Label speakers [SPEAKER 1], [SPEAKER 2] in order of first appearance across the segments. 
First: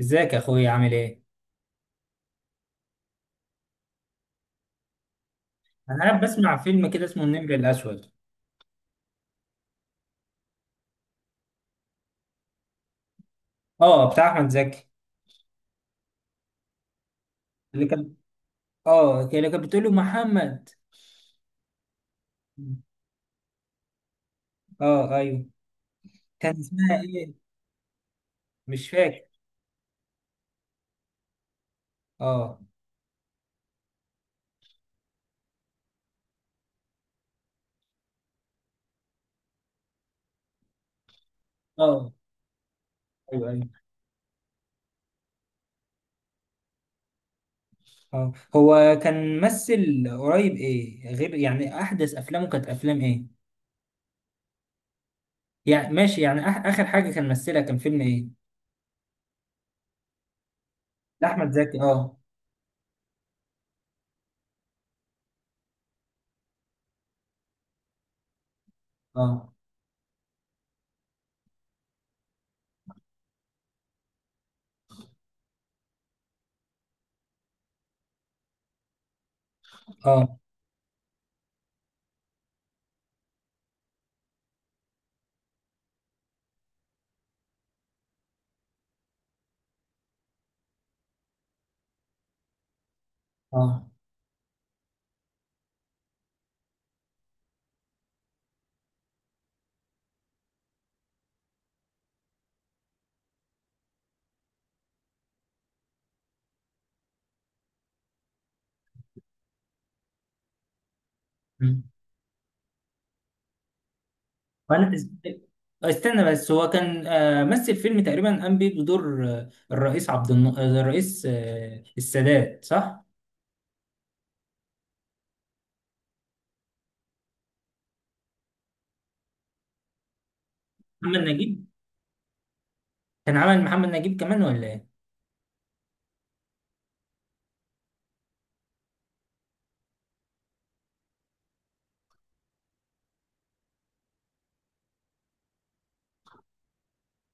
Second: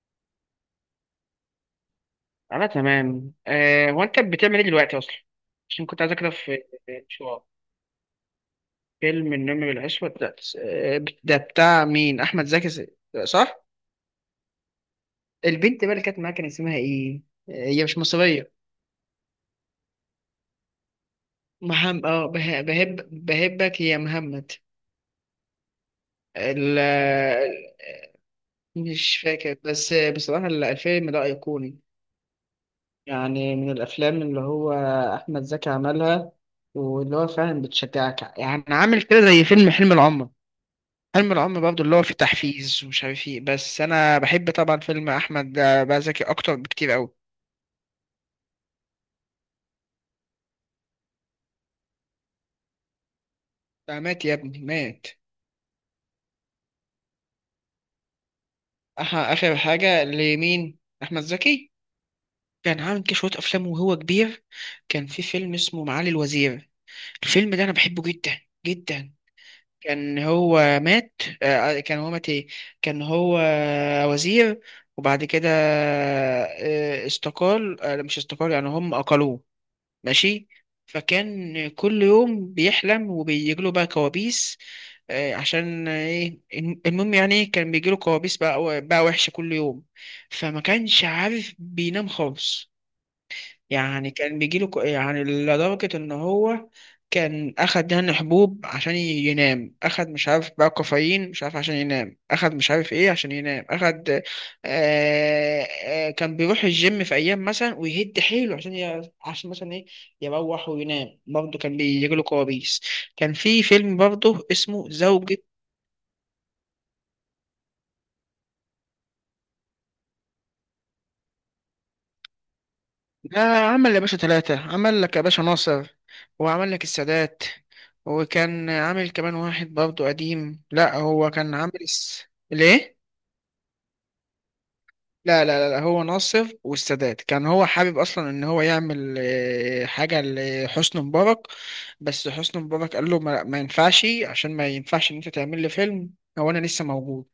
[SPEAKER 1] ازيك يا اخويا؟ عامل ايه؟
[SPEAKER 2] انا تمام أه. هو انت بتعمل ايه دلوقتي اصلا؟ عشان كنت
[SPEAKER 1] انا
[SPEAKER 2] عايز
[SPEAKER 1] قاعد
[SPEAKER 2] كده
[SPEAKER 1] بسمع
[SPEAKER 2] في
[SPEAKER 1] فيلم كده
[SPEAKER 2] في
[SPEAKER 1] اسمه
[SPEAKER 2] شو.
[SPEAKER 1] النمر الاسود.
[SPEAKER 2] فيلم النمر بالعشوة ده، ده بتاع مين؟ احمد زكي؟ صح.
[SPEAKER 1] اه، بتاع احمد زكي.
[SPEAKER 2] البنت بقى اللي كانت معاك كان اسمها ايه؟ آه، هي
[SPEAKER 1] اللي
[SPEAKER 2] مش
[SPEAKER 1] كان
[SPEAKER 2] مصرية.
[SPEAKER 1] اه اللي كانت بتقول له محمد.
[SPEAKER 2] مهم، بهبك يا محمد.
[SPEAKER 1] اه، ايوه. كان
[SPEAKER 2] ال
[SPEAKER 1] اسمها ايه؟ مش
[SPEAKER 2] مش
[SPEAKER 1] فاكر.
[SPEAKER 2] فاكر، بس بصراحة الفيلم ده أيقوني.
[SPEAKER 1] اه،
[SPEAKER 2] يعني من الأفلام اللي هو أحمد زكي عملها، واللي هو فعلا بتشجعك، يعني عامل كده زي فيلم حلم العمر. فيلم العم برضه اللي هو
[SPEAKER 1] اه،
[SPEAKER 2] فيه تحفيز ومش عارف ايه،
[SPEAKER 1] ايوه،
[SPEAKER 2] بس
[SPEAKER 1] ايوه.
[SPEAKER 2] انا بحب طبعا فيلم احمد بقى زكي اكتر بكتير قوي.
[SPEAKER 1] اه، هو كان ممثل قريب ايه؟ غير يعني احدث افلامه كانت افلام ايه؟
[SPEAKER 2] ده مات يا ابني، مات.
[SPEAKER 1] يعني ماشي. يعني اخر حاجه كان ممثلها كان فيلم ايه؟
[SPEAKER 2] اخر حاجه لمين؟ احمد
[SPEAKER 1] لاحمد
[SPEAKER 2] زكي
[SPEAKER 1] زكي، اه.
[SPEAKER 2] كان عامل كده شويه افلام وهو كبير. كان في فيلم اسمه معالي الوزير، الفيلم ده انا بحبه جدا جدا.
[SPEAKER 1] اه،
[SPEAKER 2] كان هو مات، كان هو مات ايه، كان هو وزير، وبعد كده استقال، مش استقال يعني، هم اقلوه.
[SPEAKER 1] اه،
[SPEAKER 2] ماشي. فكان كل يوم بيحلم وبيجيله بقى كوابيس، عشان ايه المهم يعني إيه، كان بيجيله كوابيس بقى وحشة كل يوم، فما كانش عارف بينام خالص.
[SPEAKER 1] اه.
[SPEAKER 2] يعني كان بيجيله يعني لدرجة إن هو كان أخد يعني حبوب عشان ينام، أخد مش عارف بقى كافيين مش عارف عشان ينام، أخد مش عارف إيه عشان ينام أخد. كان بيروح الجيم في أيام مثلا ويهد حيله عشان مثلا إيه، يروح وينام برضه كان بيجيله كوابيس. كان في فيلم برضه اسمه
[SPEAKER 1] وانا
[SPEAKER 2] زوجة.
[SPEAKER 1] استنى بس. هو كان، مثل فيلم تقريبا، قام بيه بدور الرئيس عبد الن... آه، الرئيس السادات، صح؟
[SPEAKER 2] لا، عمل يا باشا ثلاثة، عمل لك يا باشا ناصر، وعمل لك السادات، وكان عامل كمان واحد برضه قديم. لا،
[SPEAKER 1] محمد
[SPEAKER 2] هو كان
[SPEAKER 1] نجيب.
[SPEAKER 2] عامل ليه؟
[SPEAKER 1] كان عمل محمد نجيب كمان ولا ايه؟
[SPEAKER 2] لا، هو ناصر والسادات، كان هو حابب أصلا إن هو يعمل حاجة لحسني مبارك، بس حسني مبارك قال له ما ينفعش، عشان ما ينفعش إن أنت تعمل لي فيلم، هو أنا لسه موجود.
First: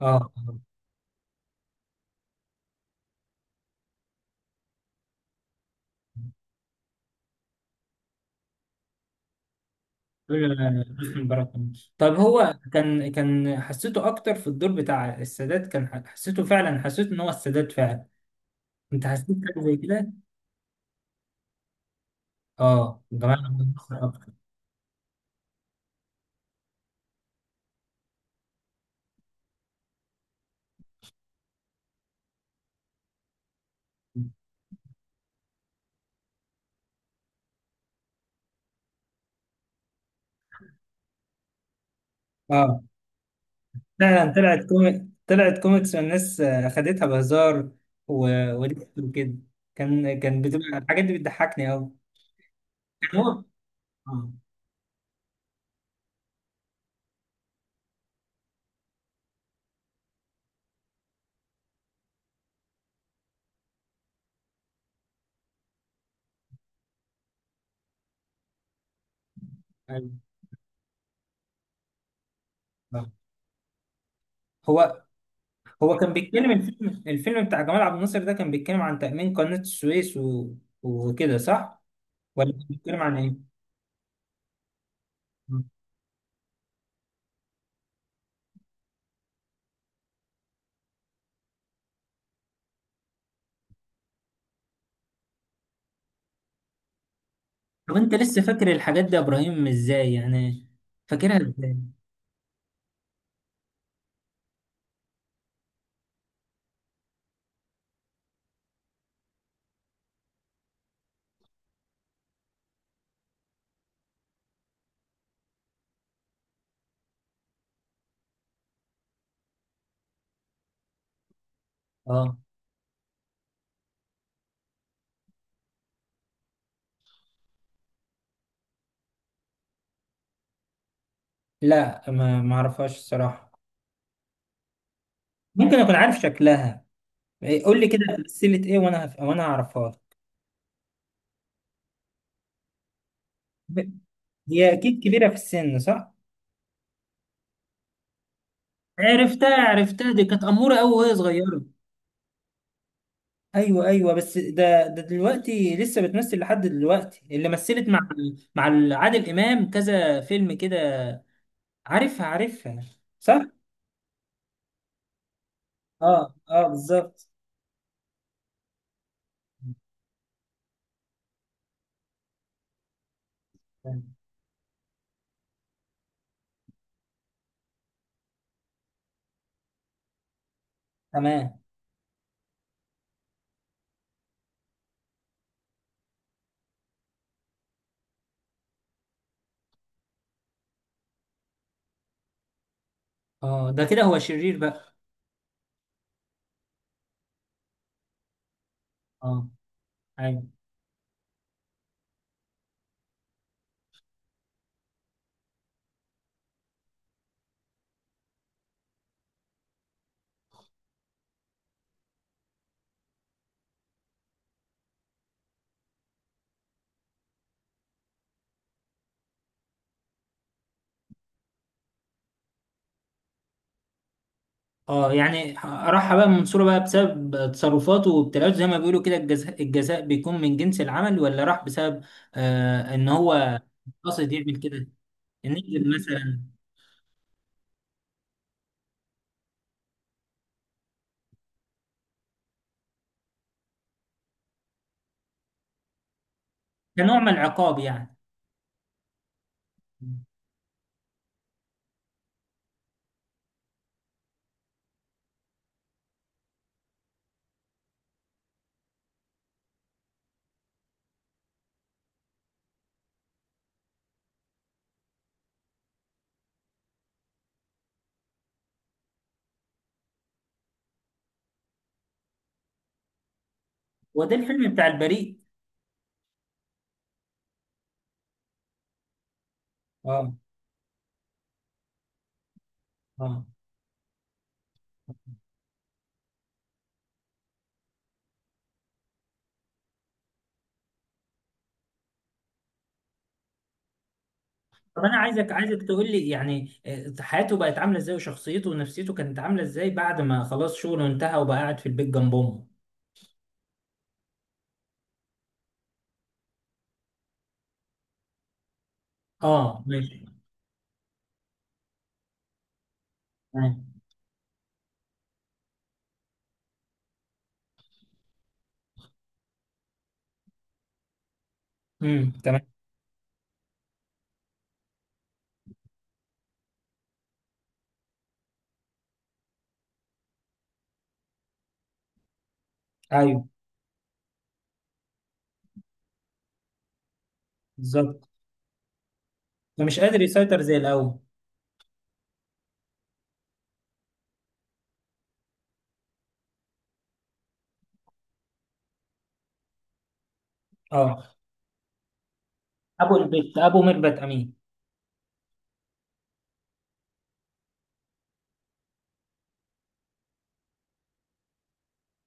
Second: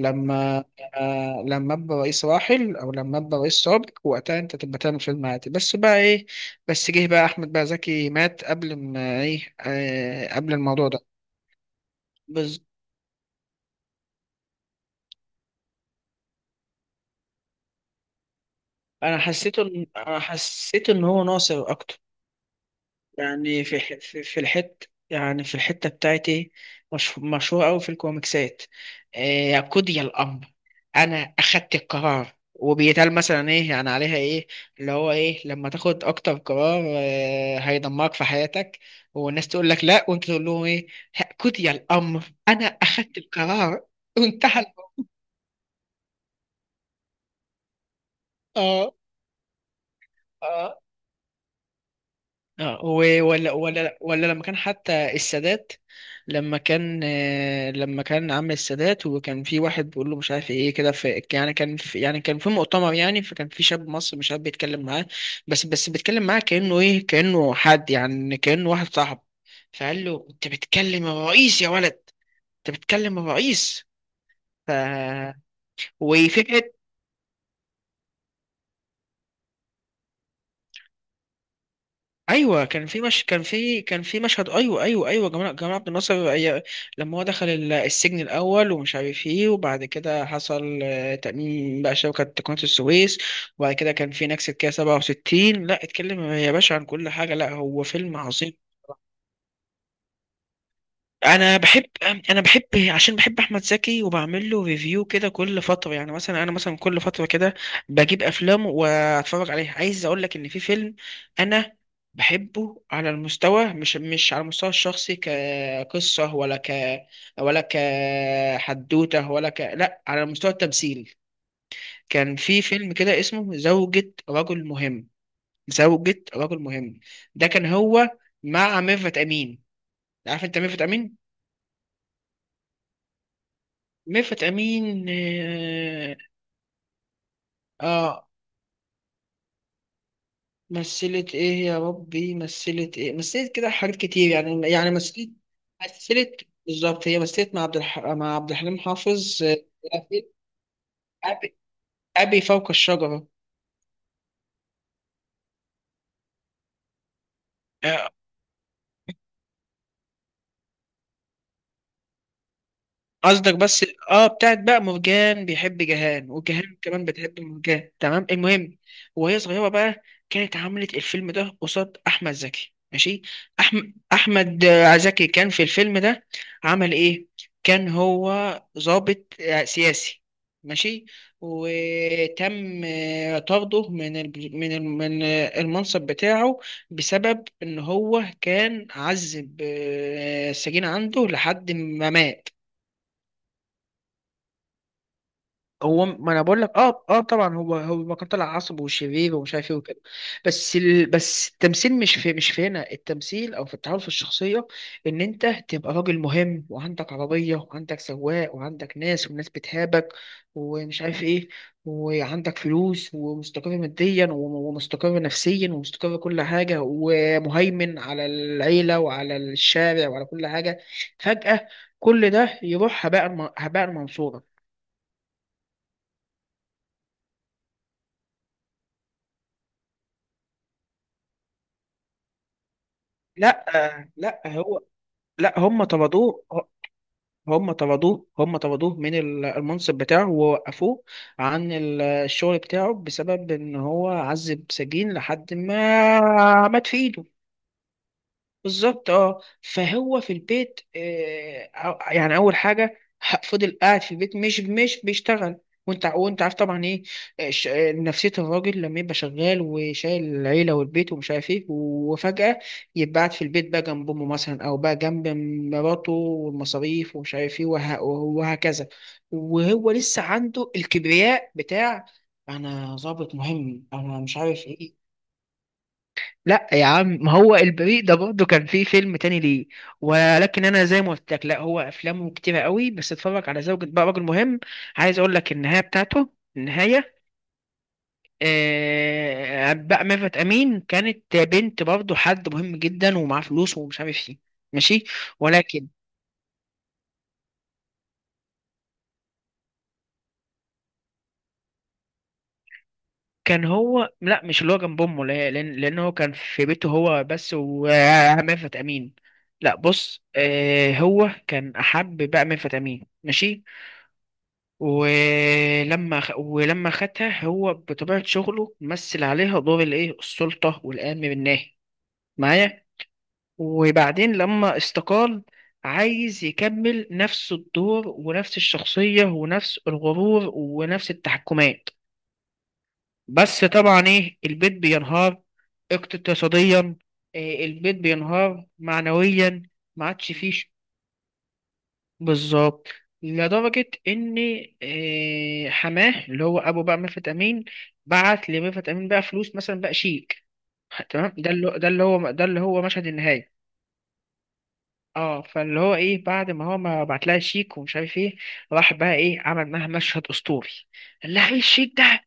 [SPEAKER 1] اه.
[SPEAKER 2] لما ابقى رئيس راحل، او لما ابقى رئيس سابق، وقتها انت تبقى تعمل فيلم عادي، بس بقى ايه. بس جه بقى احمد بقى زكي مات قبل ما ايه، قبل
[SPEAKER 1] دول
[SPEAKER 2] الموضوع ده.
[SPEAKER 1] حسني مبارك كمان. طب هو
[SPEAKER 2] بس
[SPEAKER 1] كان حسيته اكتر في الدور بتاع السادات. كان حسيته فعلا، حسيت ان هو السادات فعلا. انت
[SPEAKER 2] انا
[SPEAKER 1] حسيت
[SPEAKER 2] حسيته
[SPEAKER 1] حاجه زي كده؟
[SPEAKER 2] انا حسيت ان هو ناصر اكتر.
[SPEAKER 1] اه، جماعه، أنا
[SPEAKER 2] يعني
[SPEAKER 1] بتأثر
[SPEAKER 2] في
[SPEAKER 1] اكتر.
[SPEAKER 2] في الحت، يعني في الحتة بتاعتي، مش مشهور أوي في الكوميكسات. يا قضي الأمر، أنا أخدت القرار، وبيتقال مثلا إيه يعني عليها إيه، اللي هو إيه لما تاخد أكتر قرار هيدمرك في حياتك، والناس تقول لك لأ وأنت تقول لهم إيه، قضي الأمر، أنا
[SPEAKER 1] اه،
[SPEAKER 2] أخدت القرار،
[SPEAKER 1] فعلا.
[SPEAKER 2] وانتهى الموضوع.
[SPEAKER 1] طلعت كوميكس، والناس خدتها بهزار و... وليه
[SPEAKER 2] آه.
[SPEAKER 1] وكده. كان بتبقى
[SPEAKER 2] آه.
[SPEAKER 1] الحاجات دي بتضحكني قوي.
[SPEAKER 2] اه،
[SPEAKER 1] كان
[SPEAKER 2] و-
[SPEAKER 1] هو،
[SPEAKER 2] ولا ولا ولا
[SPEAKER 1] آه،
[SPEAKER 2] لما كان حتى السادات، لما كان لما كان عم السادات وكان في واحد بيقول له مش عارف ايه كده، في يعني كان في، كان في مؤتمر يعني، فكان في شاب مصري مش عارف بيتكلم معاه، بس بيتكلم معاه كأنه ايه، كأنه حد، يعني كأنه واحد صاحب، فقال
[SPEAKER 1] أيوة.
[SPEAKER 2] له انت بتكلم الرئيس يا ولد، انت
[SPEAKER 1] آه.
[SPEAKER 2] بتكلم الرئيس. ف...
[SPEAKER 1] هو هو كان
[SPEAKER 2] وفي،
[SPEAKER 1] بيتكلم. الفيلم بتاع جمال عبد الناصر ده كان بيتكلم عن تأمين قناة السويس وكده، صح؟ ولا
[SPEAKER 2] ايوه،
[SPEAKER 1] كان
[SPEAKER 2] كان في
[SPEAKER 1] بيتكلم عن
[SPEAKER 2] مش
[SPEAKER 1] ايه؟
[SPEAKER 2] كان في مشهد، ايوه ايوه ايوه،
[SPEAKER 1] آه.
[SPEAKER 2] جمال عبد الناصر لما هو دخل السجن الاول ومش عارف ايه، وبعد كده حصل تأميم بقى شبكه قناه السويس. وبعد كده كان في نكسه كده 67. لا اتكلم يا باشا عن كل حاجه، لا هو
[SPEAKER 1] طب انت
[SPEAKER 2] فيلم
[SPEAKER 1] لسه
[SPEAKER 2] عظيم.
[SPEAKER 1] فاكر الحاجات دي يا ابراهيم؟ ازاي يعني فاكرها؟
[SPEAKER 2] انا
[SPEAKER 1] ازاي؟
[SPEAKER 2] بحب انا بحب عشان بحب احمد زكي، وبعمل له ريفيو كده كل فتره، يعني مثلا انا مثلا كل فتره كده بجيب افلام واتفرج عليها. عايز اقول لك ان في فيلم انا بحبه على المستوى، مش على المستوى الشخصي كقصه، ولا كحدوته، ولا ك لا، على مستوى التمثيل. كان
[SPEAKER 1] اه.
[SPEAKER 2] في فيلم كده اسمه زوجة رجل مهم، زوجة رجل مهم، ده كان هو مع ميرفت امين. عارف انت ميرفت امين؟
[SPEAKER 1] لا، ما اعرفهاش الصراحة.
[SPEAKER 2] ميرفت أمين،
[SPEAKER 1] ممكن اكون
[SPEAKER 2] آه.
[SPEAKER 1] عارف شكلها. إيه، قول لي كده.
[SPEAKER 2] آه،
[SPEAKER 1] سلسلة ايه وانا هعرفها؟
[SPEAKER 2] مثلت إيه يا ربي، مثلت إيه، مثلت كده
[SPEAKER 1] ب-
[SPEAKER 2] حاجات كتير،
[SPEAKER 1] هي اكيد كبيره
[SPEAKER 2] مثلت،
[SPEAKER 1] في السن، صح.
[SPEAKER 2] مثلت بالظبط، هي مثلت مع مع عبد الحليم حافظ،
[SPEAKER 1] عرفتها،
[SPEAKER 2] آه،
[SPEAKER 1] عرفتها، دي
[SPEAKER 2] في
[SPEAKER 1] كانت اموره قوي وهي
[SPEAKER 2] أبي،
[SPEAKER 1] صغيره.
[SPEAKER 2] أبي فوق الشجرة.
[SPEAKER 1] ايوه، ايوه. بس ده دلوقتي لسه بتمثل لحد دلوقتي، اللي مثلت مع عادل امام كذا فيلم كده. عارفها، عارفها، صح.
[SPEAKER 2] قصدك، بس اه، بتاعت بقى مرجان بيحب جهان
[SPEAKER 1] اه، اه،
[SPEAKER 2] وجهان كمان
[SPEAKER 1] بالظبط.
[SPEAKER 2] بتحب مرجان، تمام. المهم وهي صغيرة بقى، كانت عملت الفيلم ده قصاد أحمد زكي، ماشي. أحمد أحمد زكي كان في الفيلم ده عمل إيه؟ كان هو ضابط سياسي، ماشي.
[SPEAKER 1] تمام.
[SPEAKER 2] وتم طرده من المنصب بتاعه، بسبب إن هو كان عذب السجين عنده لحد ما مات.
[SPEAKER 1] اه، ده كده هو شرير بقى.
[SPEAKER 2] هو ما انا بقول لك، اه اه، طبعا هو كان طلع عصب وشرير
[SPEAKER 1] اه،
[SPEAKER 2] ومش عارف ايه وكده.
[SPEAKER 1] ايوه.
[SPEAKER 2] بس التمثيل مش في هنا، التمثيل او في التعامل في الشخصيه، ان انت تبقى راجل مهم، وعندك عربيه، وعندك سواق، وعندك ناس والناس بتهابك ومش عارف ايه، وعندك فلوس، ومستقر ماديا، ومستقر نفسيا، ومستقر كل حاجه، ومهيمن على العيله وعلى الشارع وعلى كل حاجه. فجاه كل ده يروح هباء، هباء منصورا.
[SPEAKER 1] اه، يعني راح بقى منصوره بقى بسبب تصرفاته وابتلاءاته، زي ما بيقولوا كده، الجزاء، الجزاء بيكون من جنس العمل، ولا راح بسبب ان هو
[SPEAKER 2] لا
[SPEAKER 1] قصد
[SPEAKER 2] لا
[SPEAKER 1] يعمل
[SPEAKER 2] هو
[SPEAKER 1] كده؟
[SPEAKER 2] لا، هم
[SPEAKER 1] ننزل
[SPEAKER 2] طردوه،
[SPEAKER 1] مثلا؟
[SPEAKER 2] هم طردوه من المنصب بتاعه، ووقفوه عن الشغل بتاعه، بسبب ان هو عذب سجين لحد ما مات في
[SPEAKER 1] كنوع
[SPEAKER 2] ايده.
[SPEAKER 1] من العقاب يعني؟
[SPEAKER 2] بالظبط، اه. فهو في البيت، يعني اول حاجه، فضل قاعد في البيت مش بيشتغل. وانت عارف طبعا ايه نفسيه الراجل لما يبقى شغال وشايل العيله والبيت ومش عارف ايه، وفجاه يبقى قاعد في البيت بقى جنب امه مثلا، او بقى جنب مراته، والمصاريف ومش عارف ايه، وهكذا، وهو لسه عنده الكبرياء بتاع: انا ظابط مهم، انا
[SPEAKER 1] وده
[SPEAKER 2] مش عارف
[SPEAKER 1] الفيلم بتاع
[SPEAKER 2] ايه.
[SPEAKER 1] البريء؟
[SPEAKER 2] لا يا عم، ما هو البريء ده برضه كان فيه فيلم تاني ليه،
[SPEAKER 1] اه،
[SPEAKER 2] ولكن انا زي ما قلت لك، لا، هو افلامه كتيره قوي، بس
[SPEAKER 1] اه.
[SPEAKER 2] اتفرج على زوجة بقى رجل مهم. عايز اقول لك النهايه بتاعته، النهايه. آه بقى، ميرفت امين كانت بنت برضه حد مهم جدا ومعاه فلوس ومش عارف ايه،
[SPEAKER 1] طب
[SPEAKER 2] ماشي.
[SPEAKER 1] انا عايزك
[SPEAKER 2] ولكن
[SPEAKER 1] تقول لي يعني حياته بقت عامله ازاي، وشخصيته ونفسيته كانت عامله ازاي بعد ما خلاص شغله انتهى وبقى قاعد في البيت جنب امه.
[SPEAKER 2] كان هو، لا، مش اللي هو جنب امه، لان هو كان في بيته هو بس وميرفت امين. لا
[SPEAKER 1] اه،
[SPEAKER 2] بص،
[SPEAKER 1] ماشي.
[SPEAKER 2] آه، هو كان احب بقى ميرفت امين، ماشي.
[SPEAKER 1] تمام.
[SPEAKER 2] ولما خدها، هو بطبيعة شغله مثل عليها دور الايه، السلطة والأمن بالناهي
[SPEAKER 1] تمام.
[SPEAKER 2] معايا. وبعدين لما استقال، عايز يكمل نفس الدور ونفس الشخصية ونفس الغرور ونفس التحكمات،
[SPEAKER 1] ايوه،
[SPEAKER 2] بس طبعا ايه، البيت بينهار اقتصاديا، إيه، البيت
[SPEAKER 1] بالظبط.
[SPEAKER 2] بينهار معنويا،
[SPEAKER 1] فمش
[SPEAKER 2] ما
[SPEAKER 1] قادر
[SPEAKER 2] عادش فيه.
[SPEAKER 1] يسيطر زي الاول.
[SPEAKER 2] بالظبط. لدرجة إن حماه، اللي هو أبو بقى ميرفت أمين، بعت لميرفت أمين بقى فلوس مثلا، بقى شيك،
[SPEAKER 1] اه،
[SPEAKER 2] تمام. ده اللي هو مشهد النهاية.
[SPEAKER 1] ابو ميرفت امين.
[SPEAKER 2] اه، فاللي هو ايه، بعد ما هو ما بعت لها شيك ومش عارف ايه، راح بقى ايه، عمل معاها مشهد اسطوري، قال لها ايه الشيك ده،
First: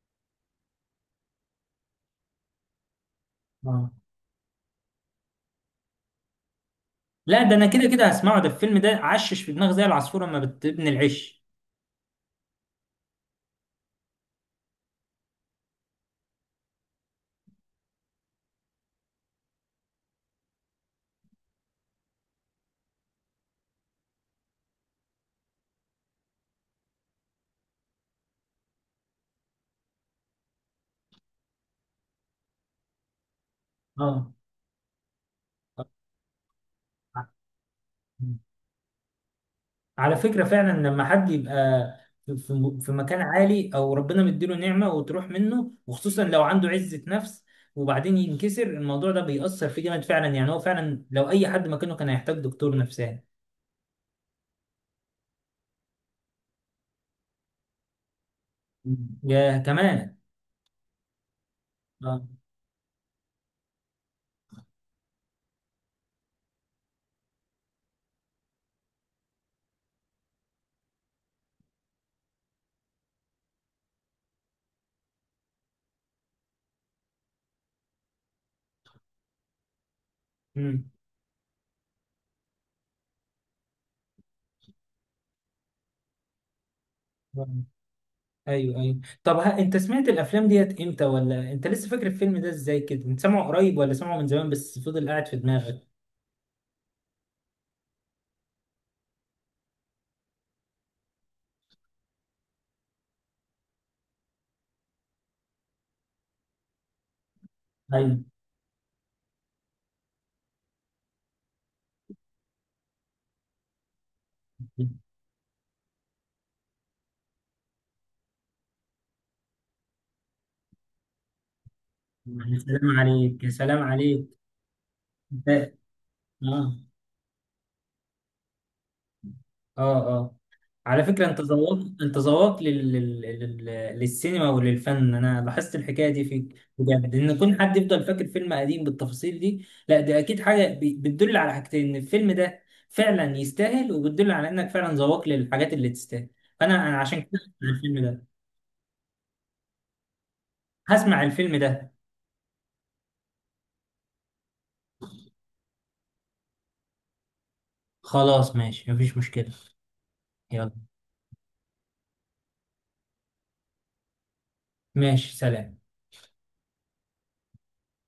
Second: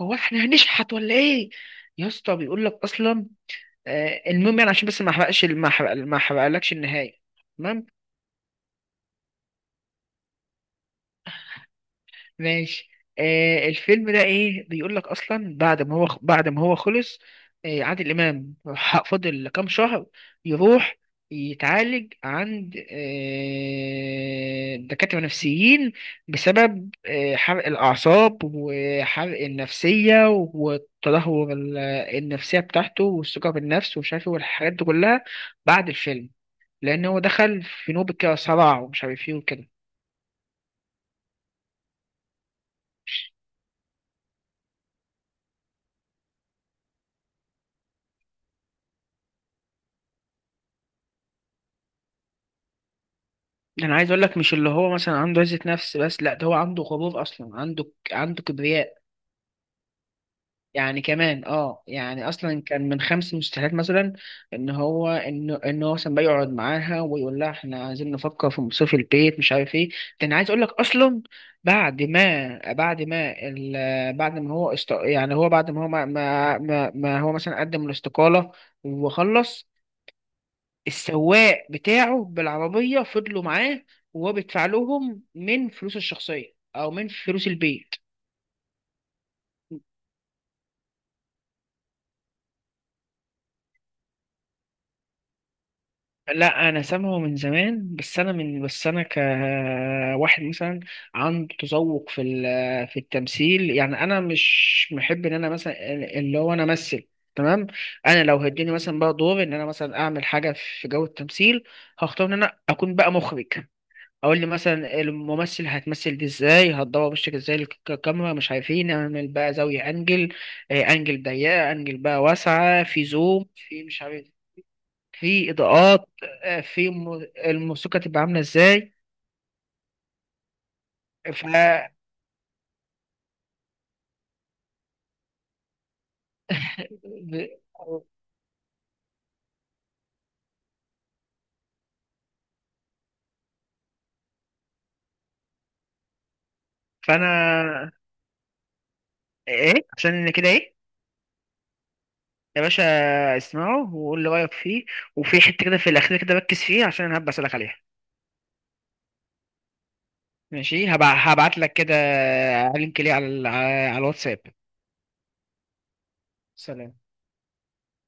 [SPEAKER 2] هو احنا هنشحت ولا ايه، يا اسطى بيقول لك اصلا.
[SPEAKER 1] اه،
[SPEAKER 2] آه المهم، يعني عشان بس ما احرقلكش النهاية.
[SPEAKER 1] لا، ده انا كده كده هسمعه. ده الفيلم ده عشش في دماغ زي العصفوره لما بتبني العش.
[SPEAKER 2] ماشي. آه الفيلم ده ايه، بيقول لك اصلا، بعد ما هو خلص، آه عادل امام، فضل كام شهر يروح يتعالج عند آه دكاترة نفسيين، بسبب آه حرق الأعصاب وحرق النفسية والتدهور النفسية بتاعته والثقة بالنفس ومش عارف
[SPEAKER 1] اه،
[SPEAKER 2] ايه والحاجات دي كلها، بعد الفيلم، لأن هو دخل في نوبة كده صراع ومش عارف ايه وكده.
[SPEAKER 1] على فكرة فعلا لما حد يبقى في في مكان عالي، او ربنا مديله نعمة وتروح منه، وخصوصا لو عنده عزة نفس، وبعدين ينكسر الموضوع ده، بيأثر فيه جامد فعلا. يعني هو فعلا لو اي حد مكانه كان هيحتاج دكتور نفساني.
[SPEAKER 2] ده انا عايز اقول لك، مش اللي هو مثلا عنده عزة نفس بس، لا، ده هو عنده غرور اصلا، عنده كبرياء،
[SPEAKER 1] يا كمان،
[SPEAKER 2] يعني كمان اه،
[SPEAKER 1] اه.
[SPEAKER 2] يعني اصلا كان من خمس مستحيلات مثلا ان هو، ان ان هو مثلا بيقعد معاها ويقول لها احنا عايزين نفكر في مصروف البيت مش عارف ايه. ده انا عايز اقول لك اصلا، بعد ما بعد ما ال... بعد ما هو است... يعني هو بعد ما هو ما ما, ما ما هو مثلا قدم الاستقالة وخلص،
[SPEAKER 1] امم،
[SPEAKER 2] السواق بتاعه بالعربية فضلوا معاه، وهو بيدفع لهم من فلوسه الشخصية أو من فلوس البيت.
[SPEAKER 1] ايوه، ايوه. طب ها، انت سمعت الافلام ديت امتى؟ ولا انت لسه فاكر الفيلم ده ازاي كده؟ انت سامعه قريب ولا سامعه من زمان بس فضل قاعد في دماغك؟
[SPEAKER 2] لا أنا سامعه من زمان، بس أنا كواحد مثلا عنده تذوق في التمثيل، يعني أنا مش محب إن أنا مثلا اللي هو أنا أمثل، تمام.
[SPEAKER 1] ايوه.
[SPEAKER 2] أنا لو هديني مثلا بقى دور إن أنا مثلا أعمل حاجة في جو التمثيل، هختار إن أنا أكون بقى مخرج، اقول لي مثلا الممثل هتمثل دي ازاي، هتدور وشك ازاي، الكاميرا مش عارفين، اعمل بقى زاوية انجل، انجل ضيقة، انجل بقى
[SPEAKER 1] يا
[SPEAKER 2] واسعة،
[SPEAKER 1] سلام
[SPEAKER 2] في
[SPEAKER 1] عليك،
[SPEAKER 2] زوم،
[SPEAKER 1] يا سلام
[SPEAKER 2] في مش عارف،
[SPEAKER 1] عليك.
[SPEAKER 2] في
[SPEAKER 1] ده-
[SPEAKER 2] اضاءات،
[SPEAKER 1] اه،
[SPEAKER 2] الموسيقى تبقى عاملة ازاي.
[SPEAKER 1] اه. على فكرة، انت
[SPEAKER 2] ف
[SPEAKER 1] ذوقت انت ذوقت لل... لل... لل... للسينما وللفن. انا لاحظت الحكاية دي فيك بجد، ان
[SPEAKER 2] ب-
[SPEAKER 1] يكون حد يفضل فاكر فيلم قديم بالتفاصيل دي، لا ده اكيد حاجة بتدل على حاجتين: ان الفيلم ده فعلا يستاهل، وبتدل على انك فعلا ذوقت للحاجات اللي تستاهل. فانا عشان كده هسمع
[SPEAKER 2] فانا
[SPEAKER 1] الفيلم ده.
[SPEAKER 2] ايه، عشان انا كده ايه،
[SPEAKER 1] هسمع الفيلم ده
[SPEAKER 2] يا باشا، اسمعه وقول لي رايك فيه، وفي حته كده في الاخير كده ركز فيه عشان انا هبقى اسالك عليها.
[SPEAKER 1] خلاص، ماشي، مفيش مشكلة. يلا،
[SPEAKER 2] ماشي، هبعت لك كده لينك ليه على على الواتساب.
[SPEAKER 1] ماشي، سلام.
[SPEAKER 2] سلام.